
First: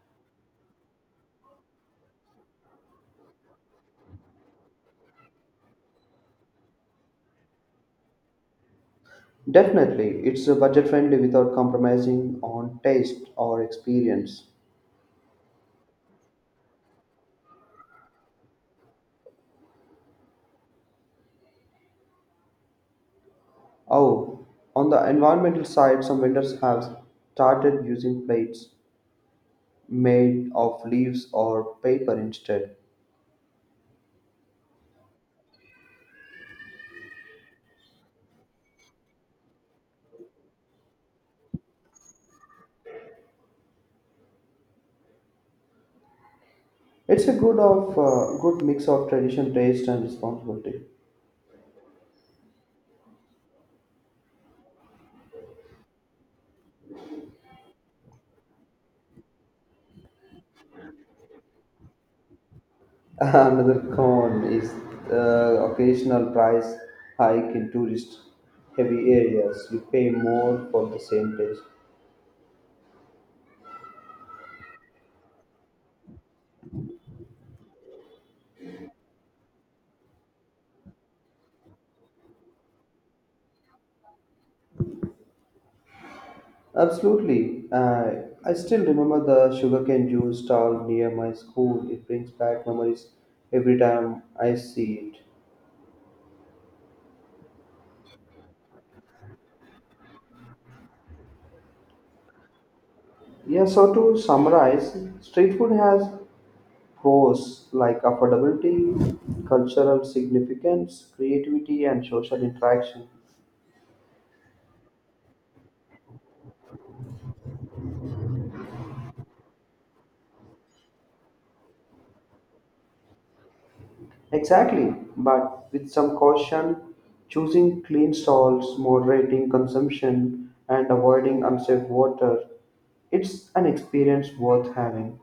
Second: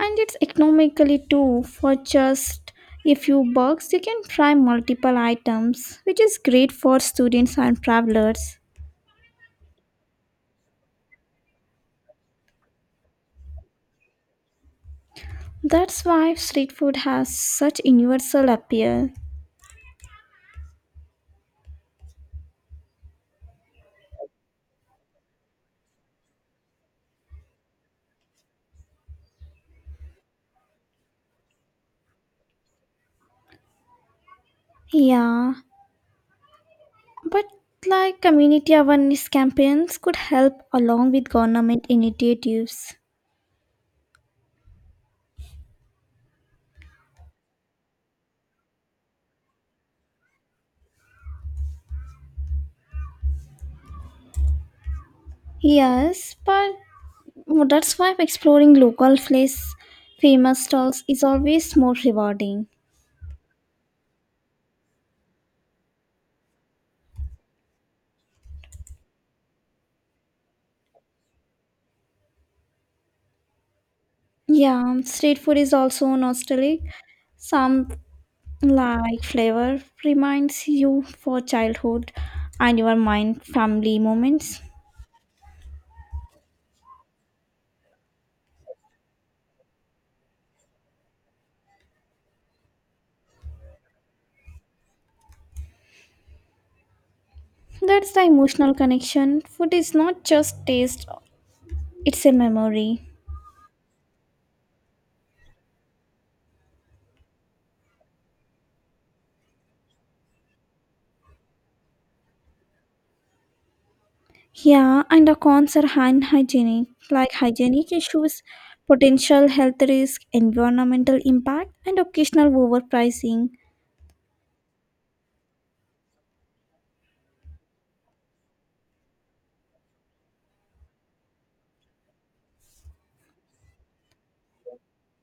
Speaker 1: And it's economically too. For just a few bucks, you can try multiple items, which is great for students and travelers.
Speaker 2: Definitely, it's uh, budget friendly without compromising on taste or experience.
Speaker 1: That's why street food has such universal appeal.
Speaker 2: Oh, on the environmental side, some vendors have started using plates made of leaves or paper instead.
Speaker 1: Yeah, but like community awareness campaigns could help along with government initiatives.
Speaker 2: It's a good of uh, good mix of tradition, taste, and responsibility.
Speaker 1: Yes, but that's why exploring local place famous stalls is always more rewarding.
Speaker 2: Another con is the occasional price hike in tourist-heavy areas. You pay more for the same taste.
Speaker 1: Yeah, street food is also nostalgic. Some like flavor reminds you for childhood and your mind family moments.
Speaker 2: Absolutely. Uh, I still remember the sugarcane juice stall near my school. It brings back memories every time I see it.
Speaker 1: That's the emotional connection. Food is not just taste, it's a memory.
Speaker 2: Yeah, so to summarize, street food has pros like affordability, cultural significance, creativity, and social interaction.
Speaker 1: Yeah, and the cons are unhygienic, like hygienic issues, potential health risk, environmental impact, and occasional overpricing.
Speaker 2: Exactly, but with some caution, choosing clean stalls, moderating consumption, and avoiding unsafe water. It's an experience worth having.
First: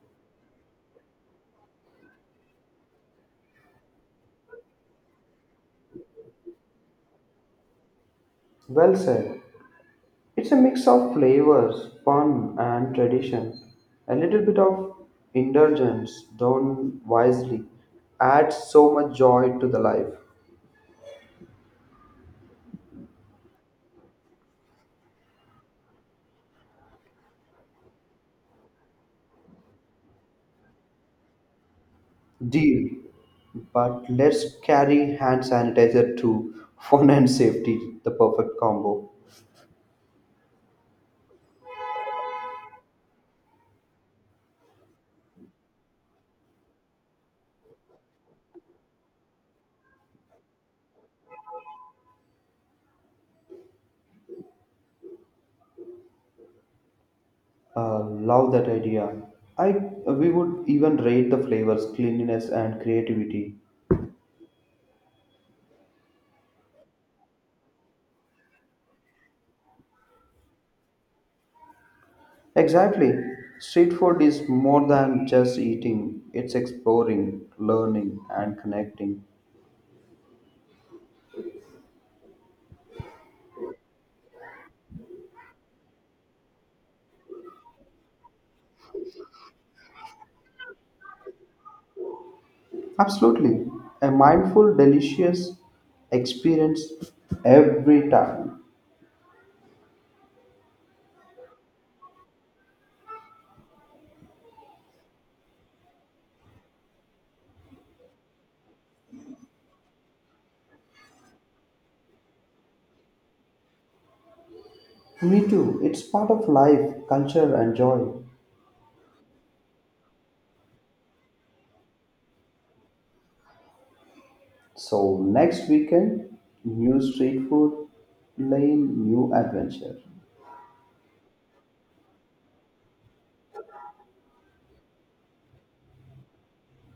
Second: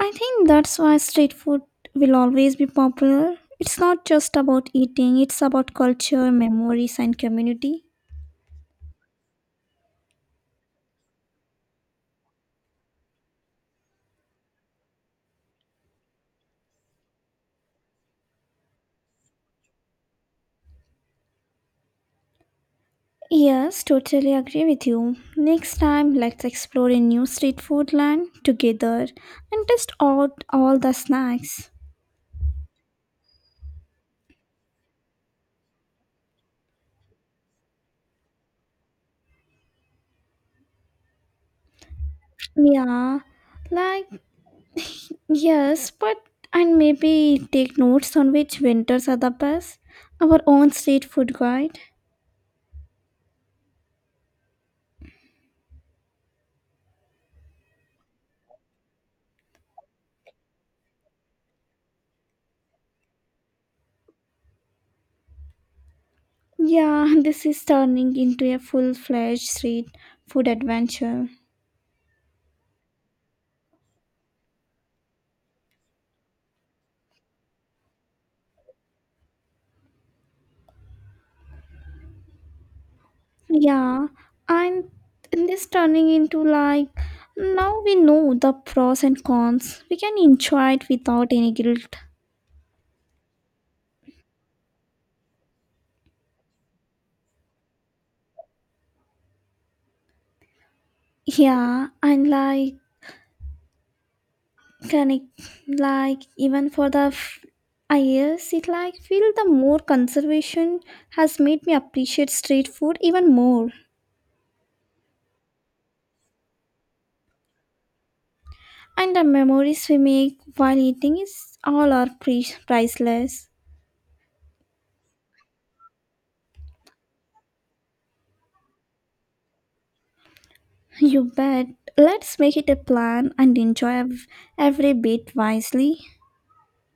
Speaker 1: I think that's why street food will always be popular. It's not just about eating, it's about culture, memories, and community.
Speaker 2: Well said. It's a mix of flavors, fun, and tradition. A little bit of indulgence done wisely adds so much joy to the life.
Speaker 1: Yes, totally agree with you. Next time, let's explore a new street food land together and test out all the snacks.
Speaker 2: Deal. But let's carry hand sanitizer too. Fun and safety, the perfect combo.
Speaker 1: Yeah, like Yes, but and maybe take notes on which winters are the best. Our own street food guide.
Speaker 2: Uh, Love that idea. I We would even rate the flavors, cleanliness, and creativity.
Speaker 1: Yeah, this is turning into a full-fledged street food adventure.
Speaker 2: Exactly. Street food is more than just eating. It's exploring, learning, and connecting.
Speaker 1: Yeah, and this turning into like now we know the pros and cons. We can enjoy it without any guilt.
Speaker 2: Absolutely, a mindful, delicious experience every time.
Speaker 1: Yeah, and like Correct. Like even for the f- I yes, it like feel the more conservation has made me appreciate street food even more.
Speaker 2: Me too. It's part of life, culture, and joy.
Speaker 1: And the memories we make while eating is all are pre- priceless.
Speaker 2: So next weekend, new street food lane, new adventure.
Speaker 1: You bet. Let's make it a plan and enjoy ev- every bit wisely.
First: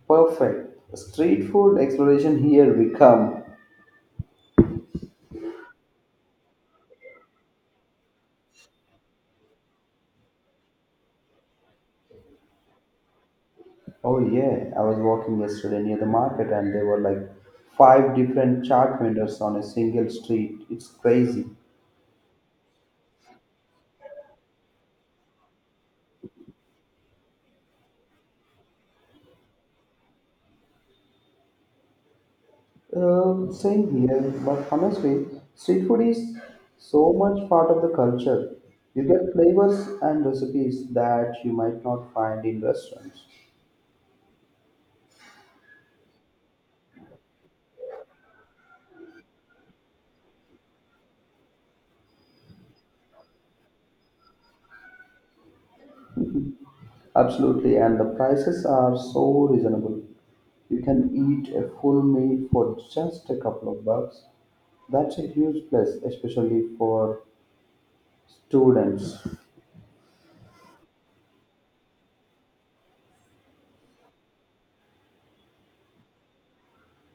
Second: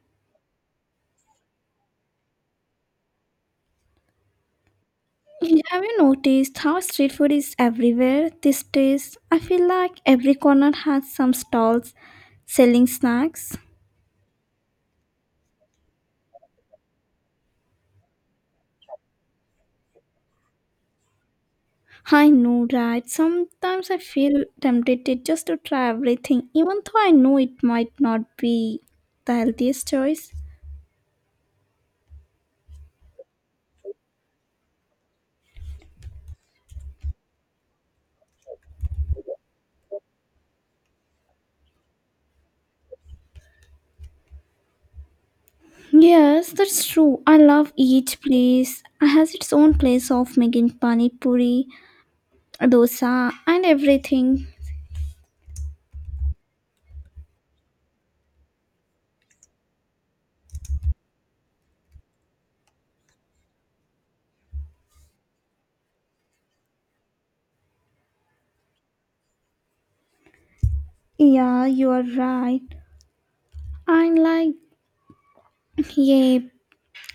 Speaker 2: Perfect. Street food exploration here we come.
Speaker 1: Have you noticed how street food is everywhere these days? I feel like every corner has some stalls selling snacks.
Speaker 2: Oh yeah, I was walking yesterday near the market and there were like five different chart vendors on a single street. It's crazy.
Speaker 1: I know, right? Sometimes I feel tempted just to try everything, even though I know it might not be the healthiest choice.
Speaker 2: Um, same here, but honestly, street food is so much part of the culture. You get flavors and recipes that you might not find in restaurants.
Speaker 1: Yes, that's true. I love each place. It has its own place of making pani puri, dosa, and everything.
Speaker 2: Absolutely, and the prices are so reasonable. You can eat a full meal for just a couple of bucks. That's a huge plus, especially for students.
Speaker 1: Yeah, you are right. And like, yeah,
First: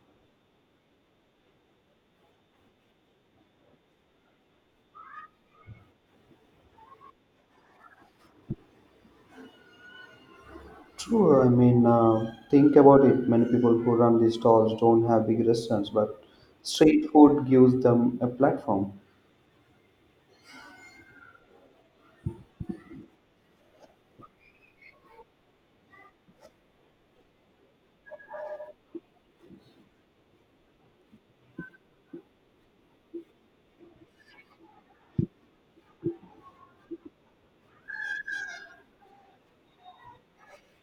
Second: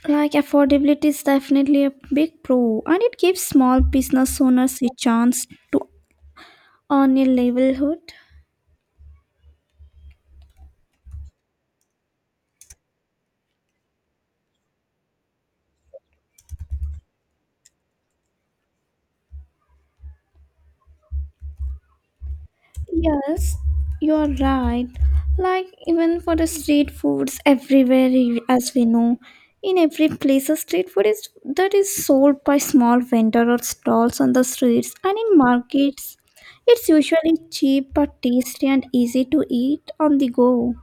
Speaker 1: like affordability is definitely a big pro, and it gives small business owners a chance to earn a livelihood.
Speaker 2: True, I mean, uh, think about it. Many people who run these stalls don't have big restaurants, but street food gives them a platform.
Speaker 1: Yes, you're right. Like even for the street foods everywhere i- as we know, in every place a street food is that is sold by small vendor or stalls on the streets and in markets. It's usually cheap but tasty and easy to eat on the go.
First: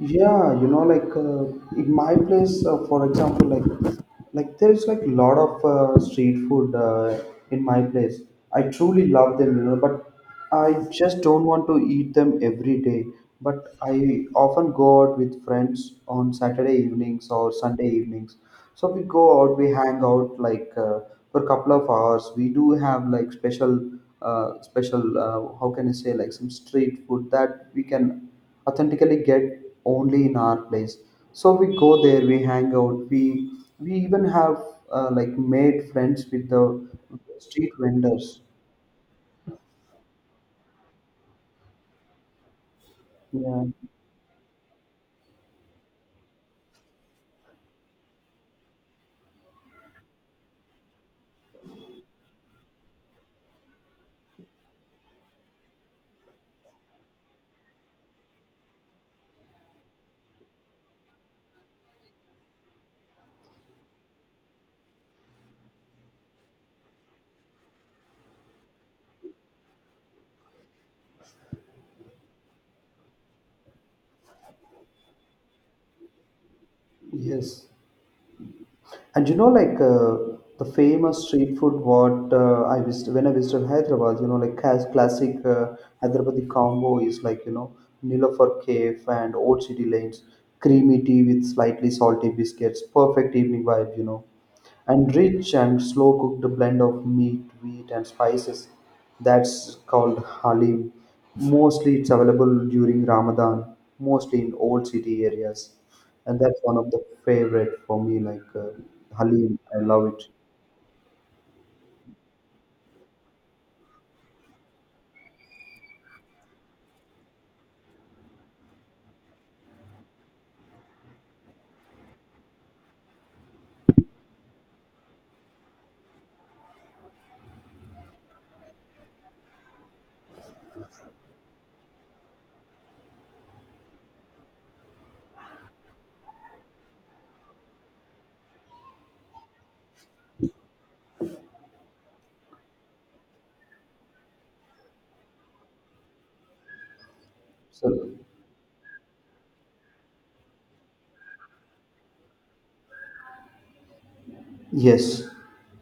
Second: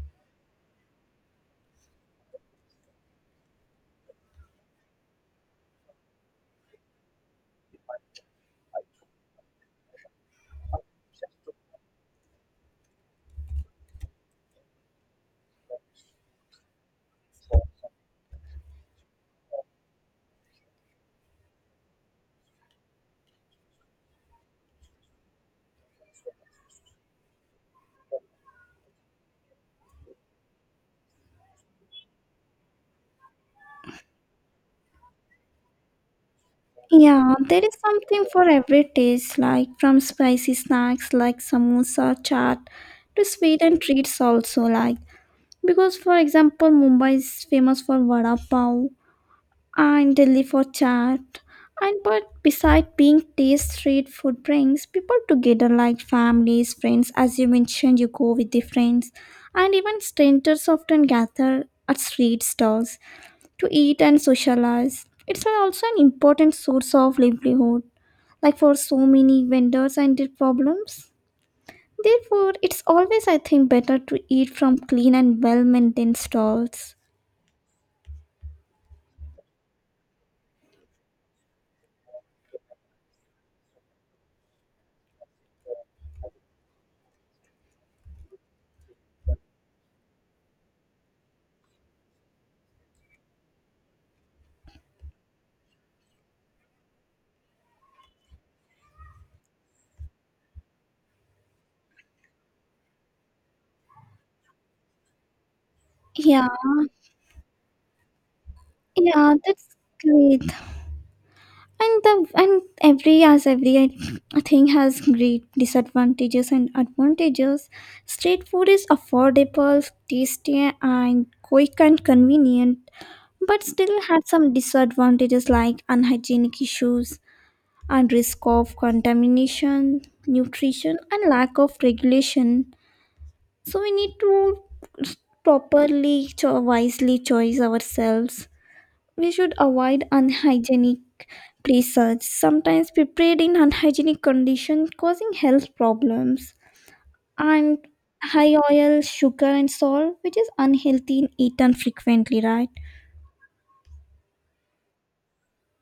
Speaker 2: Yeah, you know, like uh, in my place, uh, for example, like like there is like lot of uh, street food uh, in my place. I truly love them, you know, but I just don't want to eat them every day. But I often go out with friends on Saturday evenings or Sunday evenings. So we go out, we hang out like uh, for a couple of hours. We do have like special, uh, special, uh, how can I say, like some street food that we can authentically get only in our place, so we go there, we hang out, we we even have uh, like made friends with the
Speaker 1: Yeah, there
Speaker 2: street
Speaker 1: is something
Speaker 2: vendors.
Speaker 1: for every taste, like from spicy snacks like samosa, chaat, to sweet
Speaker 2: Yeah,
Speaker 1: and treats also like. Because for example, Mumbai is famous for vada pav, and Delhi for chat. And but beside being taste, street food brings people together like families, friends. As you mentioned, you go with the friends, and even strangers often gather at street stalls to eat and socialize. It's also an important source of livelihood, like for so many vendors and their problems. Therefore, it's always, I think, better to eat from clean and well maintained stalls.
Speaker 2: yes, and you know like uh, the famous street food what uh, I visited when I visited Hyderabad, you know, like has classic uh, Hyderabadi combo is like, you know, Nilofer Cave and old city lanes, creamy tea with slightly salty biscuits, perfect evening vibe, you know, and rich and slow cooked blend of meat, wheat, and spices, that's called halim. Mostly it's available during Ramadan, mostly in old city areas, and
Speaker 1: Yeah,
Speaker 2: that's one of the favorite for me. Like uh,
Speaker 1: yeah,
Speaker 2: halim,
Speaker 1: that's
Speaker 2: I love it.
Speaker 1: great. And the and every as every thing has great disadvantages and advantages. Street food is affordable, tasty, and quick and convenient, but still has some disadvantages like unhygienic issues and risk of contamination, nutrition and lack of regulation. So we need to properly cho- wisely choose ourselves. We should avoid unhygienic places, sometimes prepared in unhygienic condition causing health problems, and
Speaker 2: So
Speaker 1: high oil, sugar, and salt, which is unhealthy and eaten frequently, right?
Speaker 2: yes,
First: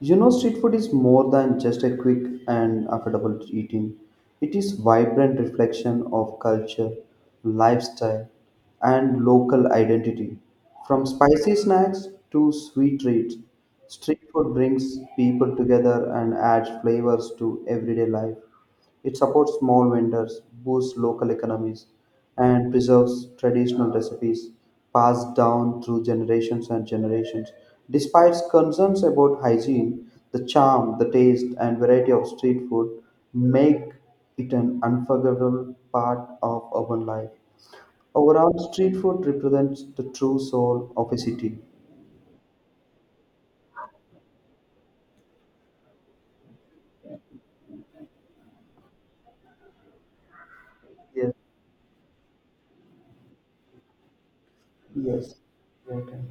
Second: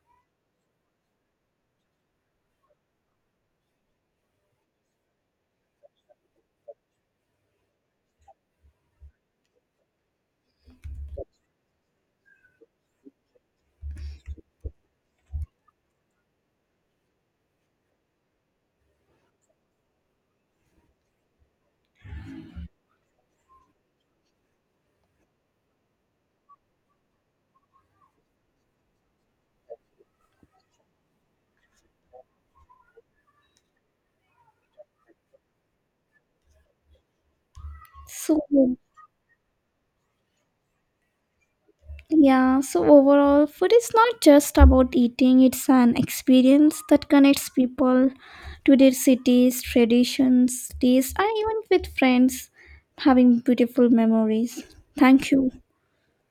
Speaker 2: you know, street food is more than just a quick and affordable eating. It is vibrant reflection of culture, lifestyle, and local identity. From spicy snacks to sweet treats, street food brings people together and adds flavors to everyday life. It supports small vendors, boosts local economies, and preserves traditional recipes passed down through generations and generations. Despite concerns about hygiene, the charm, the taste, and variety of street food make it an unforgettable part of urban life.
Speaker 1: So,
Speaker 2: Overall, street food represents the true soul of a city.
Speaker 1: yeah, so overall, food is not just about eating, it's an experience that connects people to their cities, traditions, taste, and
Speaker 2: Yes.
Speaker 1: even with friends having beautiful memories. Thank
Speaker 2: Yes.
Speaker 1: you.
Speaker 2: Okay.